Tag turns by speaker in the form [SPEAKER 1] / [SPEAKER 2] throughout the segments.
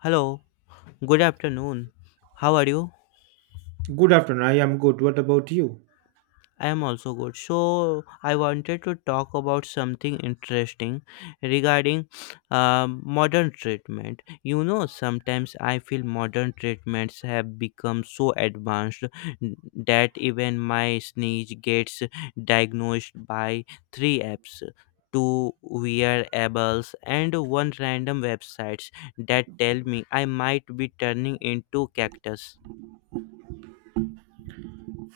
[SPEAKER 1] Hello, good afternoon. How are you?
[SPEAKER 2] Good afternoon. I am good. What about you?
[SPEAKER 1] I am also good. So, I wanted to talk about something interesting regarding modern treatment. Sometimes I feel modern treatments have become so advanced that even my sneeze gets diagnosed by three apps, two wearables and one random websites that tell me I might be turning into cactus.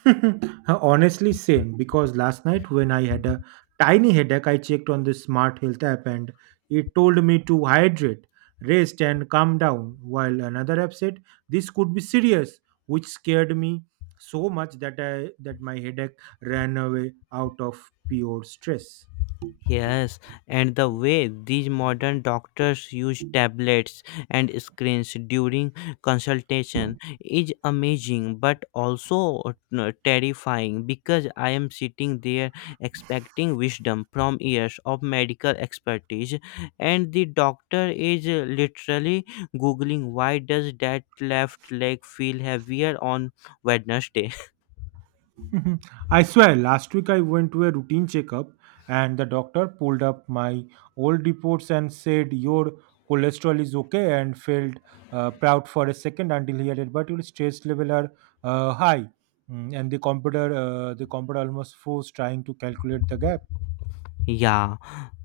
[SPEAKER 2] Honestly, same. Because last night when I had a tiny headache, I checked on the smart health app and it told me to hydrate, rest, and calm down. While another app said this could be serious, which scared me so much that I that my headache ran away out of pure stress.
[SPEAKER 1] Yes, and the way these modern doctors use tablets and screens during consultation is amazing but also terrifying, because I am sitting there expecting wisdom from years of medical expertise, and the doctor is literally googling why does that left leg feel heavier on Wednesday.
[SPEAKER 2] Mhm. I swear, last week I went to a routine checkup and the doctor pulled up my old reports and said, your cholesterol is okay, and felt proud for a second until he added, but your stress level are high. And the computer almost forced trying to calculate the gap.
[SPEAKER 1] Yeah,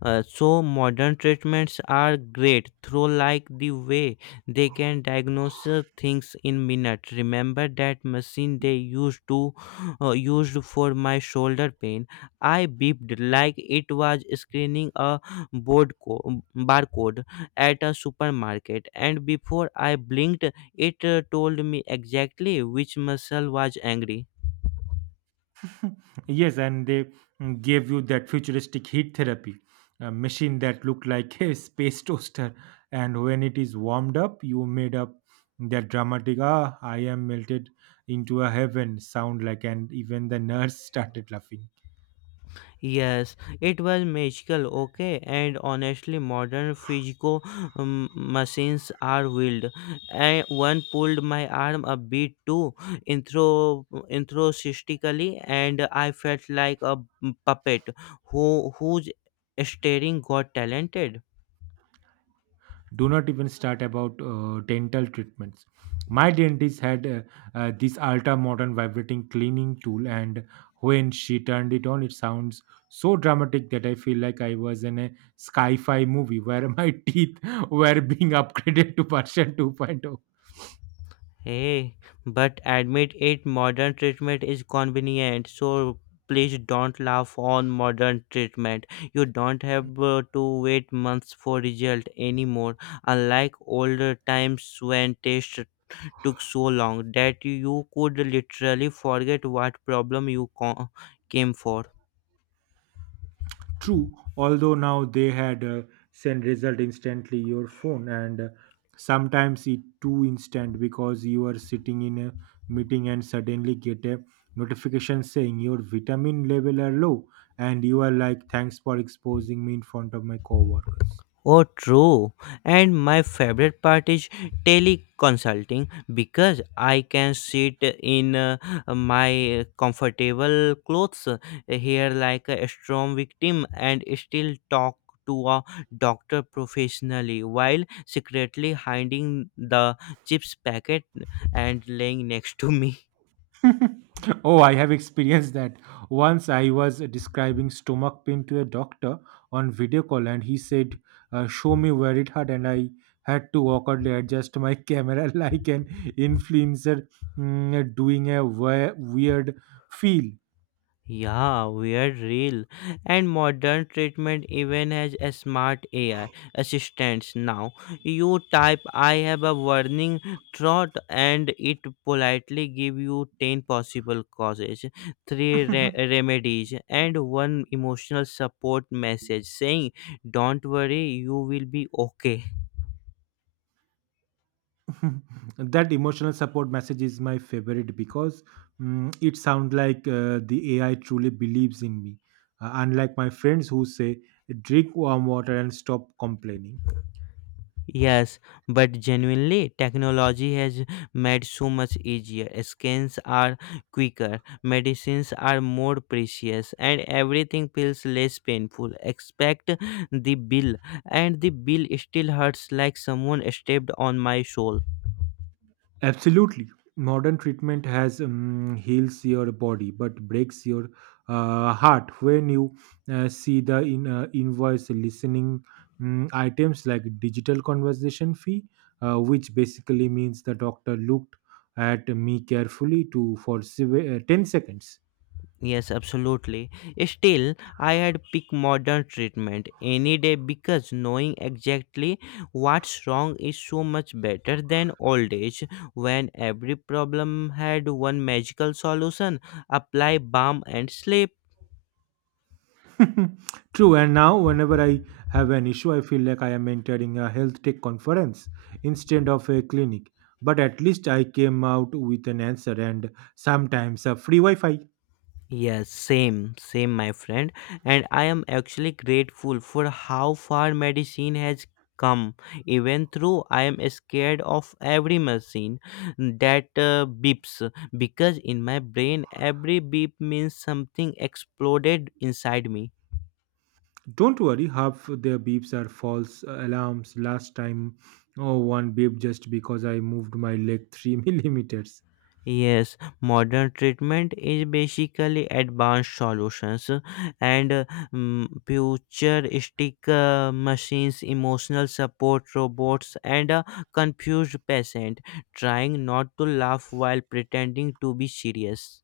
[SPEAKER 1] so modern treatments are great through, like, the way they can diagnose things in minutes. Remember that machine they used for my shoulder pain? I beeped like it was scanning a barcode at a supermarket, and before I blinked, it told me exactly which muscle was angry.
[SPEAKER 2] Yes, and they gave you that futuristic heat therapy, a machine that looked like a space toaster. And when it is warmed up, you made up that dramatic, ah, I am melted into a heaven sound like, and even the nurse started laughing.
[SPEAKER 1] Yes, it was magical, okay, and honestly, modern physical machines are wild. And one pulled my arm a bit too intro, introsistically, and I felt like a puppet whose staring got talented.
[SPEAKER 2] Do not even start about dental treatments. My dentist had this ultra modern vibrating cleaning tool, and when she turned it on, it sounds so dramatic that I feel like I was in a sci-fi movie where my teeth were being upgraded to version 2.0.
[SPEAKER 1] Hey, but admit it, modern treatment is convenient. So please don't laugh on modern treatment. You don't have to wait months for result anymore. Unlike older times when tests took so long that you could literally forget what problem you came for.
[SPEAKER 2] True, although now they had send result instantly your phone, and sometimes it too instant because you are sitting in a meeting and suddenly get a notification saying your vitamin level are low, and you are like, thanks for exposing me in front of my coworkers.
[SPEAKER 1] Oh, true. And my favorite part is teleconsulting, because I can sit in my comfortable clothes here like a storm victim and still talk to a doctor professionally while secretly hiding the chips packet and laying next to me.
[SPEAKER 2] Oh, I have experienced that. Once I was describing stomach pain to a doctor on video call, and he said, "Show me where it hurt," and I had to awkwardly adjust my camera like an influencer doing a weird feel.
[SPEAKER 1] Yeah, weird real. And modern treatment even has a smart AI assistants now. You type I have a warning thought and it politely give you 10 possible causes, three remedies and one emotional support message saying don't worry you will be okay.
[SPEAKER 2] That emotional support message is my favorite because it sounds like the AI truly believes in me, unlike my friends who say, "Drink warm water and stop complaining."
[SPEAKER 1] Yes, but genuinely, technology has made so much easier. Scans are quicker, medicines are more precious, and everything feels less painful. Expect the bill, and the bill still hurts like someone stepped on my soul.
[SPEAKER 2] Absolutely. Modern treatment has heals your body but breaks your heart. When you see the invoice listening items like digital conversation fee, which basically means the doctor looked at me carefully to for 10 seconds.
[SPEAKER 1] Yes, absolutely. Still, I had picked modern treatment any day, because knowing exactly what's wrong is so much better than old age when every problem had one magical solution: apply balm and sleep.
[SPEAKER 2] True, and now whenever I have an issue, I feel like I am entering a health tech conference instead of a clinic. But at least I came out with an answer and sometimes a free Wi Fi.
[SPEAKER 1] Yes, same, same, my friend. And I am actually grateful for how far medicine has come. Even though I am scared of every machine that beeps, because in my brain, every beep means something exploded inside me.
[SPEAKER 2] Don't worry, half their beeps are false alarms. Last time, oh, one beep just because I moved my leg 3 millimeters.
[SPEAKER 1] Yes, modern treatment is basically advanced solutions and futuristic machines, emotional support robots, and a confused patient trying not to laugh while pretending to be serious.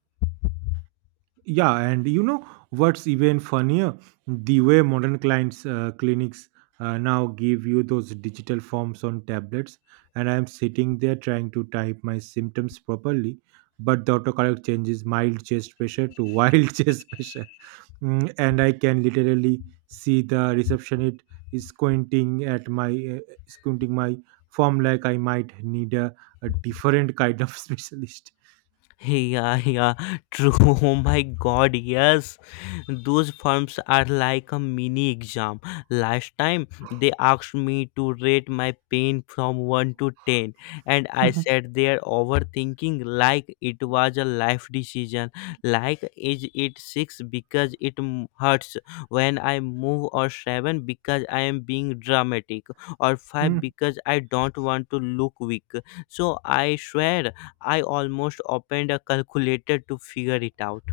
[SPEAKER 2] Yeah, and you know what's even funnier? The way modern clients clinics now give you those digital forms on tablets, and I'm sitting there trying to type my symptoms properly, but the autocorrect changes mild chest pressure to wild chest pressure. And I can literally see the receptionist is squinting at my squinting my form like I might need a different kind of specialist.
[SPEAKER 1] Yeah, yeah, true. Oh my god, yes. Those forms are like a mini exam. Last time they asked me to rate my pain from 1 to 10, and I sat there overthinking like it was a life decision. Like, is it 6 because it hurts when I move, or 7 because I am being dramatic, or 5
[SPEAKER 2] Mm.
[SPEAKER 1] because I don't want to look weak. So I swear I almost opened a calculator to figure it out.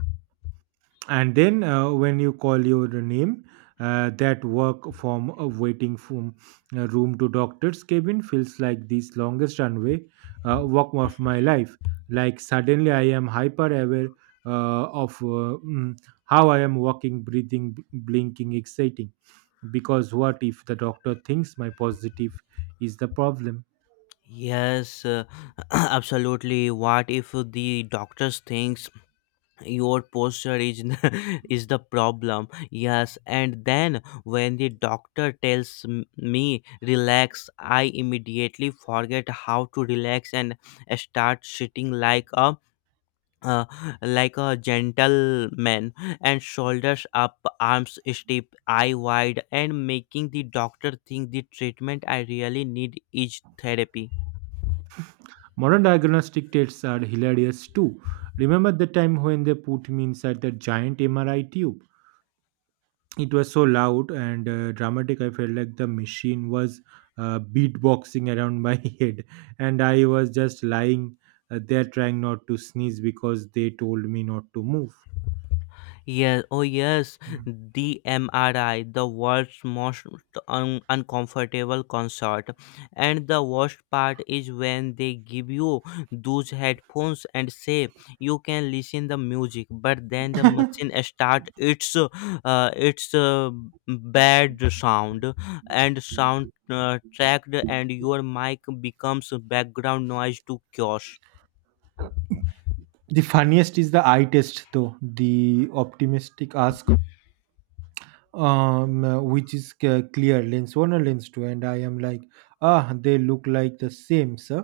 [SPEAKER 2] And then when you call your name, that work from waiting from room to doctor's cabin feels like this longest runway walk of my life. Like suddenly I am hyper aware uh, of uh, mm, how I am walking, breathing, blinking, exciting, because what if the doctor thinks my positive is the problem?
[SPEAKER 1] Yes, absolutely. What if the doctors thinks your posture is is the problem? Yes, and then when the doctor tells me relax, I immediately forget how to relax and start sitting like a uh, gentleman and shoulders up, arms stiff, eye wide, and making the doctor think the treatment I really need is therapy.
[SPEAKER 2] Modern diagnostic tests are hilarious too. Remember the time when they put me inside the giant MRI tube? It was so loud and dramatic, I felt like the machine was beatboxing around my head, and I was just lying there trying not to sneeze because they told me not to move.
[SPEAKER 1] Yes, oh yes, the MRI, the world's most uncomfortable concert. And the worst part is when they give you those headphones and say you can listen the music, but then the machine start its bad sound and sound tracked and your mic becomes background noise to chaos.
[SPEAKER 2] The funniest is the eye test, though. The optimistic ask which is clear lens one or lens two, and I am like, ah, they look like the same, sir.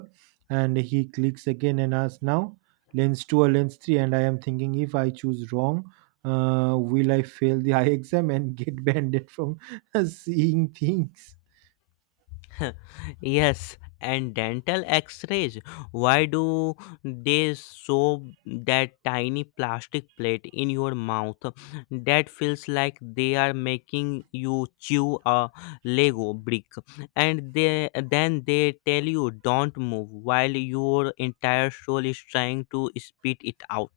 [SPEAKER 2] And he clicks again and asks, now lens two or lens three, and I am thinking, if I choose wrong, will I fail the eye exam and get banned from seeing things?
[SPEAKER 1] Yes, and dental x rays. Why do they show that tiny plastic plate in your mouth that feels like they are making you chew a Lego brick? And then they tell you don't move while your entire soul is trying to spit it out.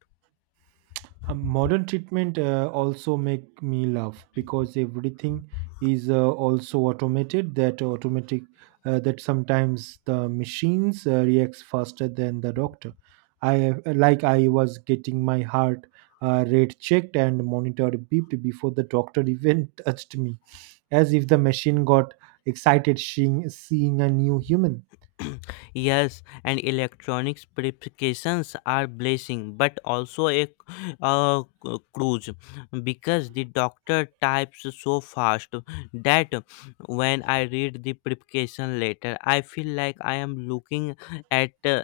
[SPEAKER 2] Modern treatment also make me laugh because everything is also automated, that automatic that sometimes the machines reacts faster than the doctor. I Like I was getting my heart rate checked and monitored, beeped before the doctor even touched me, as if the machine got excited seeing a new human.
[SPEAKER 1] Yes, and electronics preparations are blessing, but also a cruise, because the doctor types so fast that when I read the preparation letter, I feel like I am looking at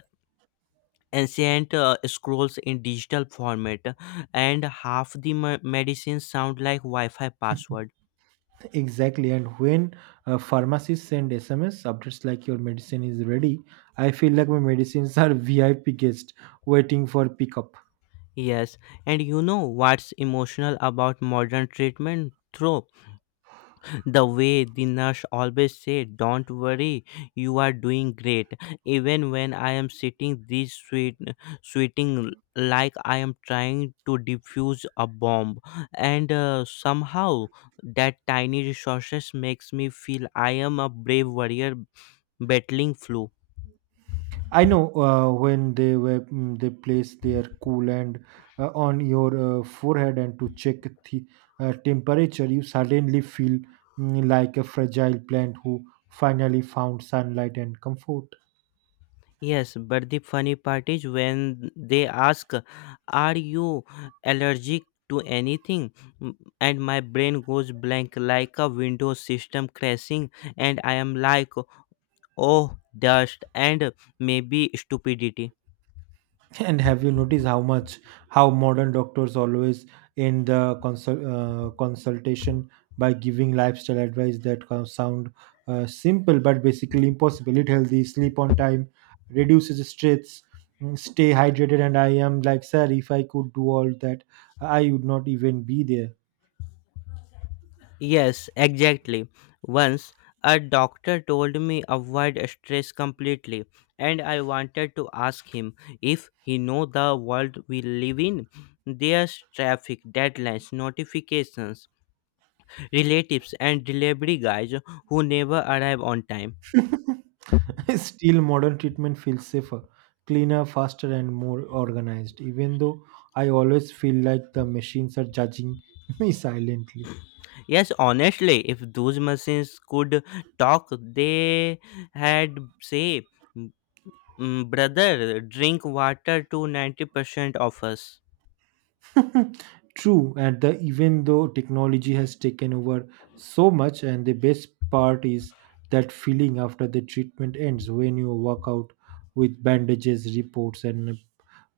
[SPEAKER 1] ancient scrolls in digital format, and half the medicines sound like Wi-Fi password.
[SPEAKER 2] Exactly, and when pharmacists send SMS updates like your medicine is ready, I feel like my medicines are VIP guests waiting for pickup.
[SPEAKER 1] Yes, and you know what's emotional about modern treatment? Through The way the nurse always said, don't worry, you are doing great, even when I am sitting this sweet sweating like I am trying to defuse a bomb. And somehow that tiny resources makes me feel I am a brave warrior battling flu.
[SPEAKER 2] I know when they were they place their coolant on your forehead and to check the temperature, you suddenly feel like a fragile plant who finally found sunlight and comfort.
[SPEAKER 1] Yes, but the funny part is when they ask, are you allergic to anything? And my brain goes blank like a Windows system crashing, and I am like, oh, dust and maybe stupidity.
[SPEAKER 2] And have you noticed how much, how modern doctors always end the consultation by giving lifestyle advice that can sound simple but basically impossible? Eat healthy, sleep on time, reduces stress, stay hydrated. And I am like, sir, if I could do all that, I would not even be there.
[SPEAKER 1] Yes, exactly. Once a doctor told me avoid stress completely, and I wanted to ask him if he know the world we live in. There's traffic, deadlines, notifications, relatives and delivery guys who never arrive on time.
[SPEAKER 2] Still, modern treatment feels safer, cleaner, faster, and more organized. Even though I always feel like the machines are judging me silently.
[SPEAKER 1] Yes, honestly, if those machines could talk, they had say, "Mm, brother, drink water to 90% of us."
[SPEAKER 2] True, and the, even though technology has taken over so much, and the best part is that feeling after the treatment ends when you walk out with bandages, reports, and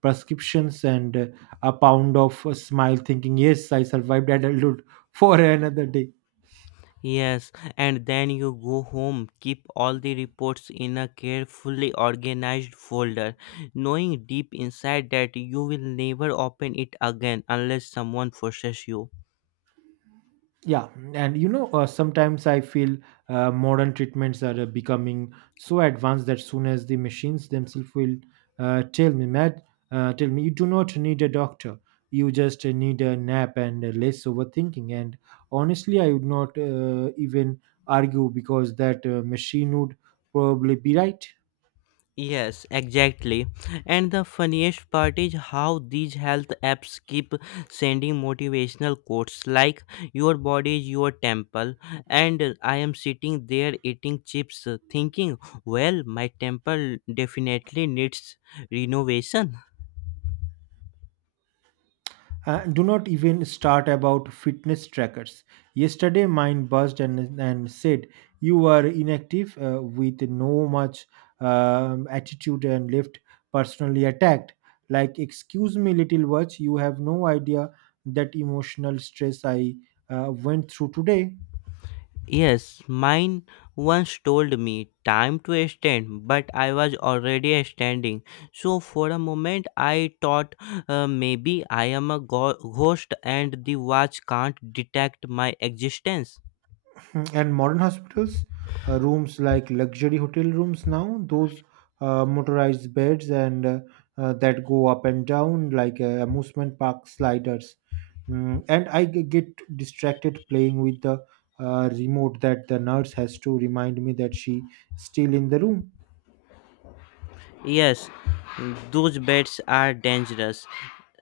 [SPEAKER 2] prescriptions, and a pound of a smile, thinking, yes, I survived adulthood for another day.
[SPEAKER 1] Yes, and then you go home, keep all the reports in a carefully organized folder, knowing deep inside that you will never open it again unless someone forces you.
[SPEAKER 2] Yeah, and you know, sometimes I feel modern treatments are becoming so advanced that soon as the machines themselves will tell me, Matt, tell me, you do not need a doctor. You just need a nap and less overthinking. And honestly, I would not even argue because that machine would probably be right.
[SPEAKER 1] Yes, exactly. And the funniest part is how these health apps keep sending motivational quotes like your body is your temple, and I am sitting there eating chips thinking, well, my temple definitely needs renovation.
[SPEAKER 2] And do not even start about fitness trackers. Yesterday, mine buzzed and said, you are inactive with no much attitude and left personally attacked. Like, excuse me, little watch, you have no idea that emotional stress I went through today.
[SPEAKER 1] Yes, mine once told me time to stand, but I was already standing. So for a moment I thought maybe I am a ghost and the watch can't detect my existence.
[SPEAKER 2] And modern hospitals, rooms like luxury hotel rooms now, those motorized beds and that go up and down like amusement park sliders. And I get distracted playing with the remote, that the nurse has to remind me that she still in the room.
[SPEAKER 1] Yes, those bets are dangerous.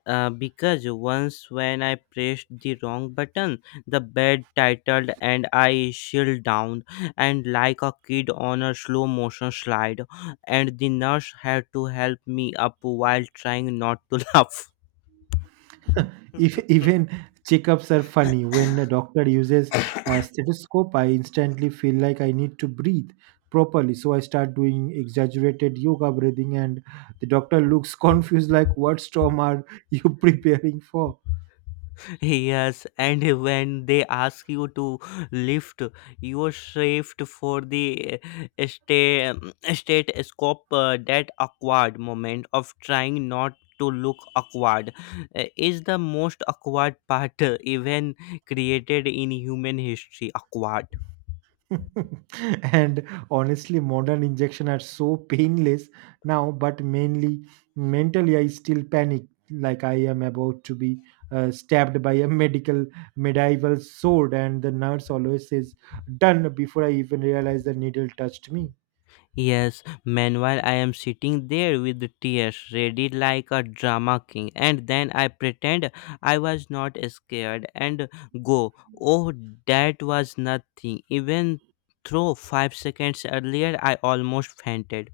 [SPEAKER 1] Because once when I pressed the wrong button, the bed titled and I shield down and like a kid on a slow motion slide, and the nurse had to help me up while trying not to laugh.
[SPEAKER 2] If, even checkups are funny. When a doctor uses a stethoscope, I instantly feel like I need to breathe properly. So I start doing exaggerated yoga breathing, and the doctor looks confused like, what storm are you preparing for?
[SPEAKER 1] Yes, and when they ask you to lift your shift for the state state scope, that awkward moment of trying not to look awkward is the most awkward part even created in human history. Awkward.
[SPEAKER 2] And honestly, modern injection are so painless now, but mainly mentally, I still panic like I am about to be stabbed by a medical medieval sword, and the nurse always says "done" before I even realize the needle touched me.
[SPEAKER 1] Yes, meanwhile I am sitting there with the tears ready like a drama king, and then I pretend I was not scared and go, oh, that was nothing. Even though 5 seconds earlier I almost fainted.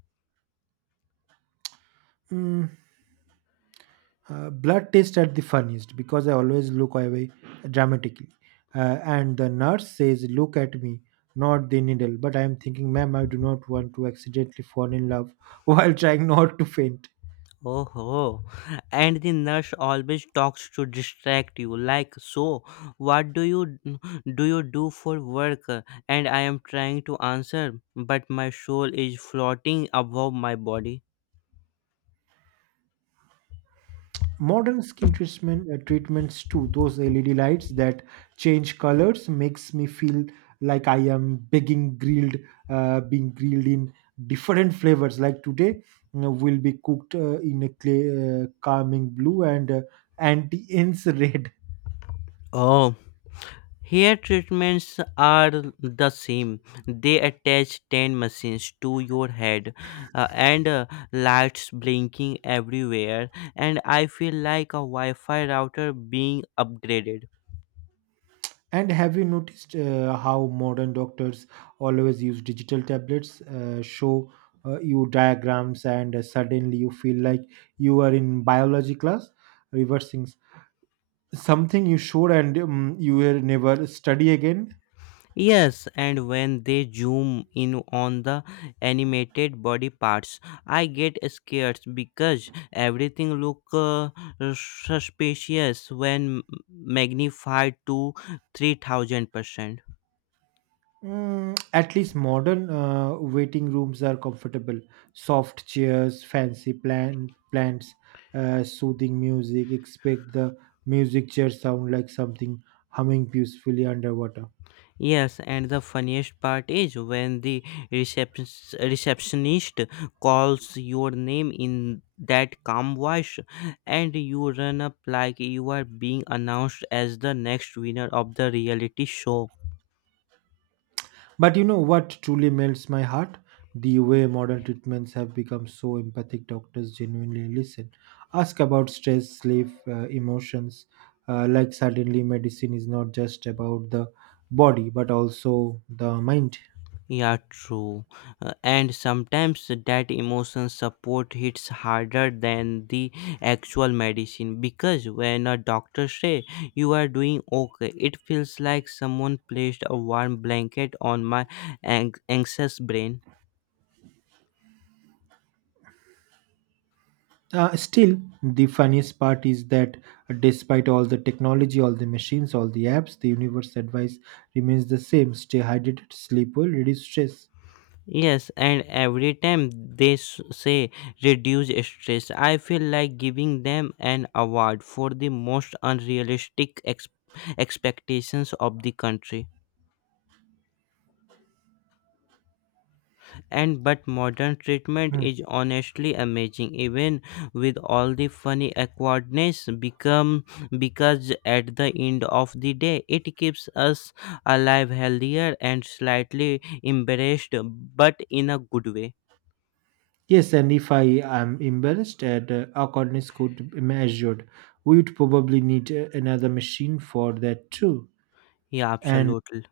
[SPEAKER 2] Mm, Blood test at the funniest because I always look away dramatically. And the nurse says, look at me, not the needle. But I am thinking, ma'am, I do not want to accidentally fall in love while trying not to faint.
[SPEAKER 1] Oh, ho. And the nurse always talks to distract you, like, so what do you do for work? And I am trying to answer, but my soul is floating above my body.
[SPEAKER 2] Modern skin treatments too, those LED lights that change colors makes me feel like I am being grilled in different flavors. Like today, you know, will be cooked in a clear calming blue and anti-ants red.
[SPEAKER 1] Oh, hair treatments are the same. They attach 10 machines to your head and lights blinking everywhere, and I feel like a Wi Fi router being upgraded.
[SPEAKER 2] And have you noticed how modern doctors always use digital tablets show you diagrams, and suddenly you feel like you are in biology class reversing something you should, and you will never study again.
[SPEAKER 1] Yes, and when they zoom in on the animated body parts, I get scared because everything look suspicious when magnified to 3,000%.
[SPEAKER 2] At least modern waiting rooms are comfortable. Soft chairs, fancy plants, soothing music. Expect the music chair sound like something humming peacefully underwater.
[SPEAKER 1] Yes, and the funniest part is when the reception- receptionist calls your name in that calm voice, and you run up like you are being announced as the next winner of the reality show.
[SPEAKER 2] But you know what truly melts my heart? The way modern treatments have become so empathic, doctors genuinely listen, ask about stress, sleep, emotions. Like, suddenly, medicine is not just about the body but also the mind.
[SPEAKER 1] Yeah, true. And sometimes that emotion support hits harder than the actual medicine, because when a doctor say you are doing okay, it feels like someone placed a warm blanket on my anxious brain.
[SPEAKER 2] Still, the funniest part is that despite all the technology, all the machines, all the apps, the universe advice remains the same: stay hydrated, sleep well, reduce stress.
[SPEAKER 1] Yes, and every time they say reduce stress, I feel like giving them an award for the most unrealistic expectations of the country. And but modern treatment
[SPEAKER 2] Hmm.
[SPEAKER 1] is honestly amazing, even with all the funny awkwardness become, because at the end of the day it keeps us alive, healthier and slightly embarrassed, but in a good way.
[SPEAKER 2] Yes, and if I am embarrassed at awkwardness could be measured, we would probably need another machine for that too.
[SPEAKER 1] Yeah,
[SPEAKER 2] And
[SPEAKER 1] absolutely.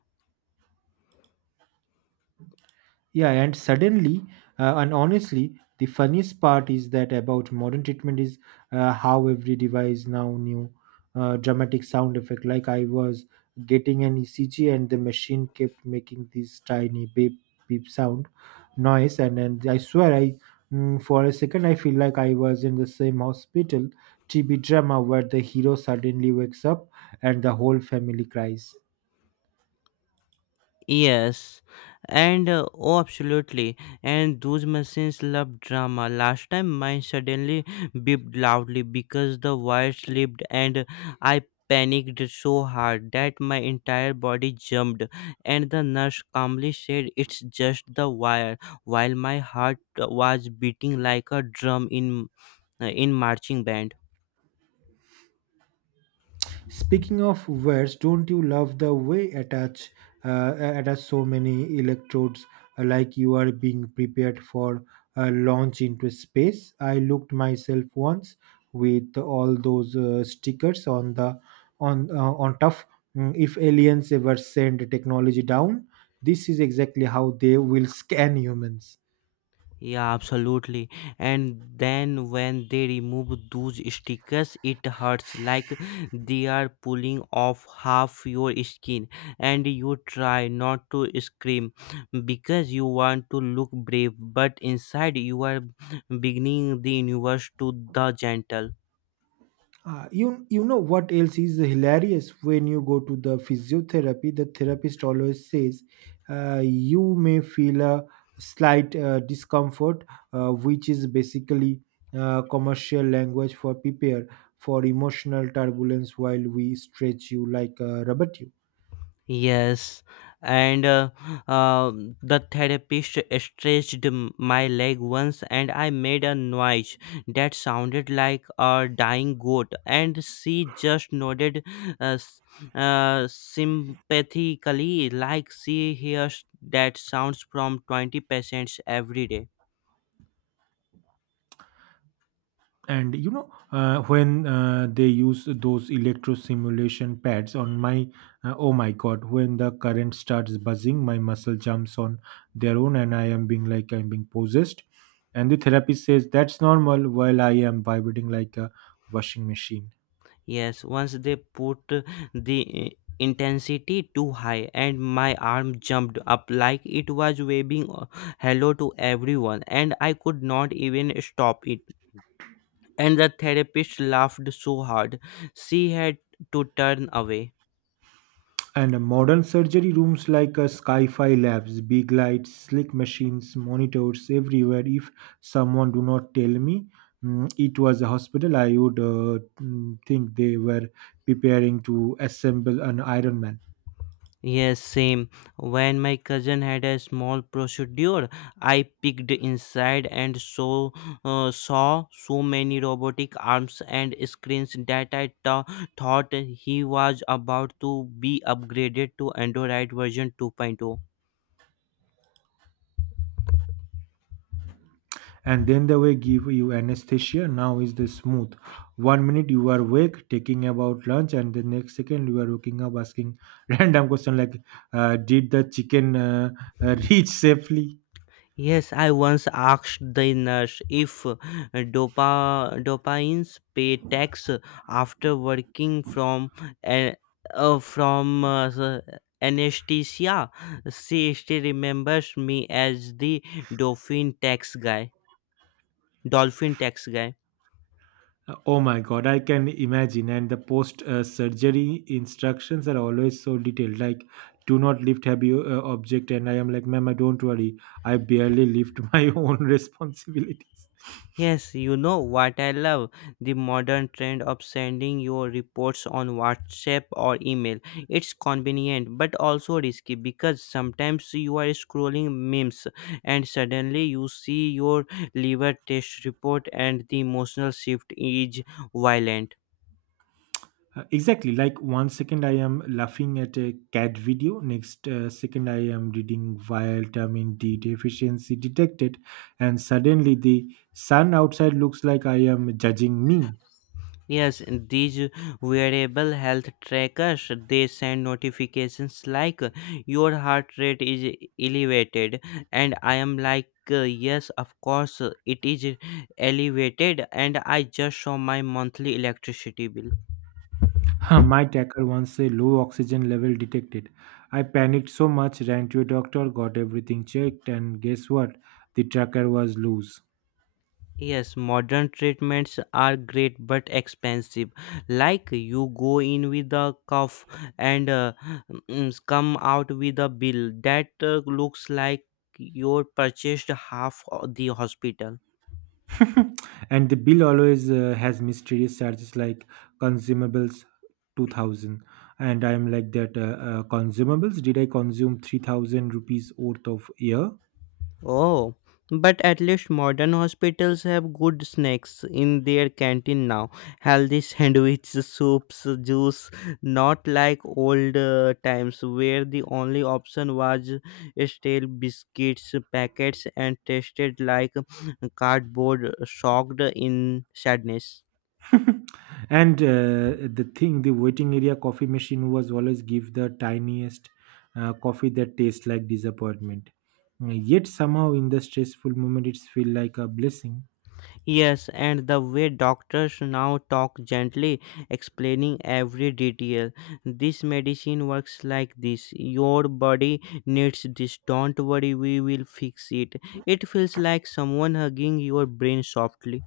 [SPEAKER 2] yeah, and suddenly, and honestly, the funniest part is that about modern treatment is how every device now new dramatic sound effect. Like I was getting an ECG, and the machine kept making this tiny beep beep sound noise, and then I swear I. For a second, I feel like I was in the same hospital TB drama where the hero suddenly wakes up and the whole family cries.
[SPEAKER 1] Yes, and oh, absolutely. And those machines love drama. Last time mine suddenly beeped loudly because the wire slipped, and I panicked so hard that my entire body jumped. And the nurse calmly said, it's just the wire, while my heart was beating like a drum in marching band.
[SPEAKER 2] Speaking of wires, don't you love the way attach attach so many electrodes, like you are being prepared for a launch into space? I looked myself once with all those stickers on the on tough. If aliens ever send technology down, this is exactly how they will scan humans.
[SPEAKER 1] Yeah, absolutely. And then when they remove those stickers, it hurts like they are pulling off half your skin, and you try not to scream because you want to look brave, but inside you are beginning the universe to the gentle.
[SPEAKER 2] You know what else is hilarious when you go to the physiotherapy, the therapist always says, "You may feel a slight discomfort," which is basically commercial language for prepare for emotional turbulence while we stretch you like a rubber tube.
[SPEAKER 1] Yes, and the therapist stretched my leg once, and I made a noise that sounded like a dying goat, and she just nodded uh, s- sympathetically, like she hears that sounds from 20 patients every day.
[SPEAKER 2] And you know, when they use those electro simulation pads on my, oh my god, when the current starts buzzing, my muscle jumps on their own and I am being like I'm being possessed, and the therapist says that's normal while I am vibrating like a washing machine.
[SPEAKER 1] Yes, once they put the intensity too high, and my arm jumped up like it was waving hello to everyone, and I could not even stop it. And the therapist laughed so hard, she had to turn away.
[SPEAKER 2] And modern surgery rooms like, Sky-Fi labs, big lights, slick machines, monitors everywhere. If someone do not tell me, it was a hospital, I would, think they were preparing to assemble an Iron Man.
[SPEAKER 1] Yes, same. When my cousin had a small procedure, I peeked inside and saw so many robotic arms and screens that I thought he was about to be upgraded to Android version 2.0.
[SPEAKER 2] And then they will give you anesthesia. Now is the smooth. One minute you are awake, taking about lunch, and the next second you are waking up asking random question like, "Did the chicken reach safely?"
[SPEAKER 1] Yes, I once asked the nurse if dopamines pay tax after working a- from the anesthesia. She still remembers me as the dolphin tax guy. Dolphin tax guy.
[SPEAKER 2] Oh my god, I can imagine. And the post surgery instructions are always so detailed. Like, do not lift heavy object. And I am like, ma'am, I don't worry. I barely lift my own responsibilities.
[SPEAKER 1] Yes, you know what I love? The modern trend of sending your reports on WhatsApp or email. It's convenient but also risky, because sometimes you are scrolling memes and suddenly you see your liver test report and the emotional shift is violent.
[SPEAKER 2] Exactly. Like one second I am laughing at a cat video. Next second I am reading vitamin D deficiency detected, and suddenly the sun outside looks like I am judging me.
[SPEAKER 1] Yes, and these wearable health trackers, they send notifications like your heart rate is elevated, and I am like, yes, of course, it is elevated, and I just saw my monthly electricity bill.
[SPEAKER 2] Huh, my tracker once a low oxygen level detected. I panicked so much, ran to a doctor, got everything checked, and guess what? The tracker was loose.
[SPEAKER 1] Yes, modern treatments are great but expensive. Like you go in with a cough and come out with a bill that looks like you purchased half the hospital.
[SPEAKER 2] And the bill always has mysterious charges like consumables 2000. And I'm like that consumables? Did I consume 3000 rupees worth of air?
[SPEAKER 1] Oh, but at least modern hospitals have good snacks in their canteen now. Healthy sandwiches, soups, juice, not like old times where the only option was stale biscuits packets and tasted like cardboard, shocked in sadness.
[SPEAKER 2] And the thing the waiting area coffee machine was always give the tiniest coffee that tastes like disappointment. Yet somehow in the stressful moment it's feel like a blessing.
[SPEAKER 1] Yes, and the way doctors now talk gently, explaining every detail. This medicine works like this. Your body needs this. Don't worry, we will fix it. It feels like someone hugging your brain softly.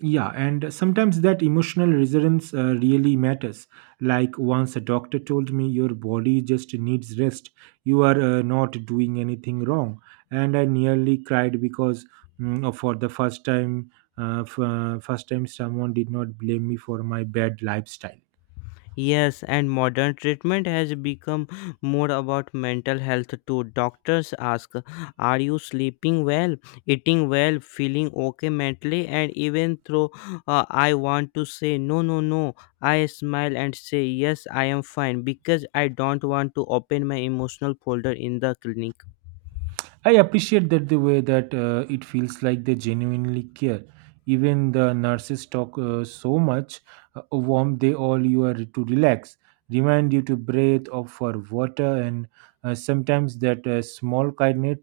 [SPEAKER 2] Yeah, and sometimes that emotional resilience really matters. Like once a doctor told me your body just needs rest, you are not doing anything wrong, and I nearly cried because, for the first time, first time someone did not blame me for my bad lifestyle.
[SPEAKER 1] Yes, and modern treatment has become more about mental health too. Doctors ask, are you sleeping well, eating well, feeling okay mentally? And even though I want to say, no, no, no, I smile and say, yes, I am fine, because I don't want to open my emotional folder in the clinic.
[SPEAKER 2] I appreciate that, the way that it feels like they genuinely care. Even the nurses talk so much warm, they all you are to relax, remind you to breathe or for water, and sometimes that small kindness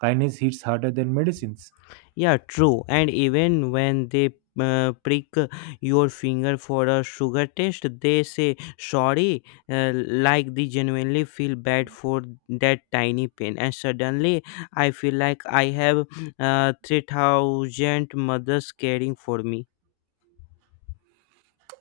[SPEAKER 2] kindness hits harder than medicines.
[SPEAKER 1] Yeah, true. And even when they prick your finger for a sugar test, they say sorry, like they genuinely feel bad for that tiny pain. And suddenly, I feel like I have 3,000 mothers caring for me.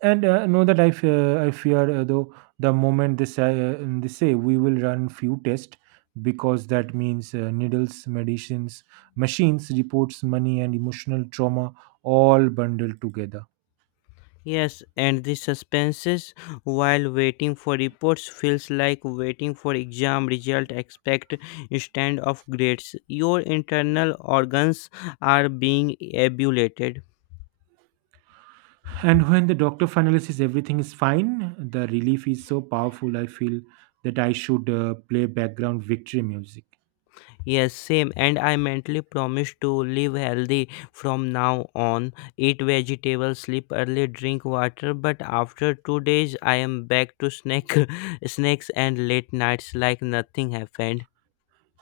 [SPEAKER 2] And know that I, I fear though the moment this they say we will run few tests, because that means needles, medicines, machines, reports, money, and emotional trauma all bundled together.
[SPEAKER 1] Yes, and the suspenses while waiting for reports feels like waiting for exam result. Expect stand of grades. Your internal organs are being abulated.
[SPEAKER 2] And when the doctor finally says everything is fine, the relief is so powerful. I feel that I should play background victory music,
[SPEAKER 1] Yes, same. And I mentally promise to live healthy from now on. Eat vegetables, sleep early, drink water. But after 2 days, I am back to snack, snacks and late nights like nothing happened.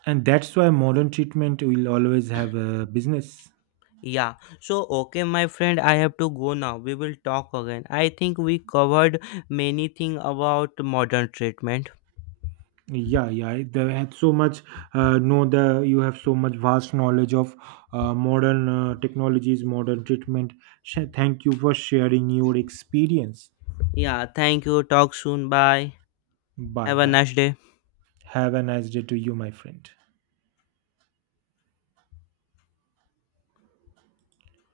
[SPEAKER 2] and that's why modern treatment will always have a business.
[SPEAKER 1] Yeah, so okay, my friend, I have to go now. We will talk again. I think we covered many things about modern treatment.
[SPEAKER 2] Yeah, yeah. I- They had so much. Know the you have so much vast knowledge of modern technologies, modern treatment. Thank you for sharing your experience.
[SPEAKER 1] Yeah, thank you. Talk soon. Bye.
[SPEAKER 2] Bye
[SPEAKER 1] Have a
[SPEAKER 2] bye.
[SPEAKER 1] nice day.
[SPEAKER 2] Have a nice day to you, my friend.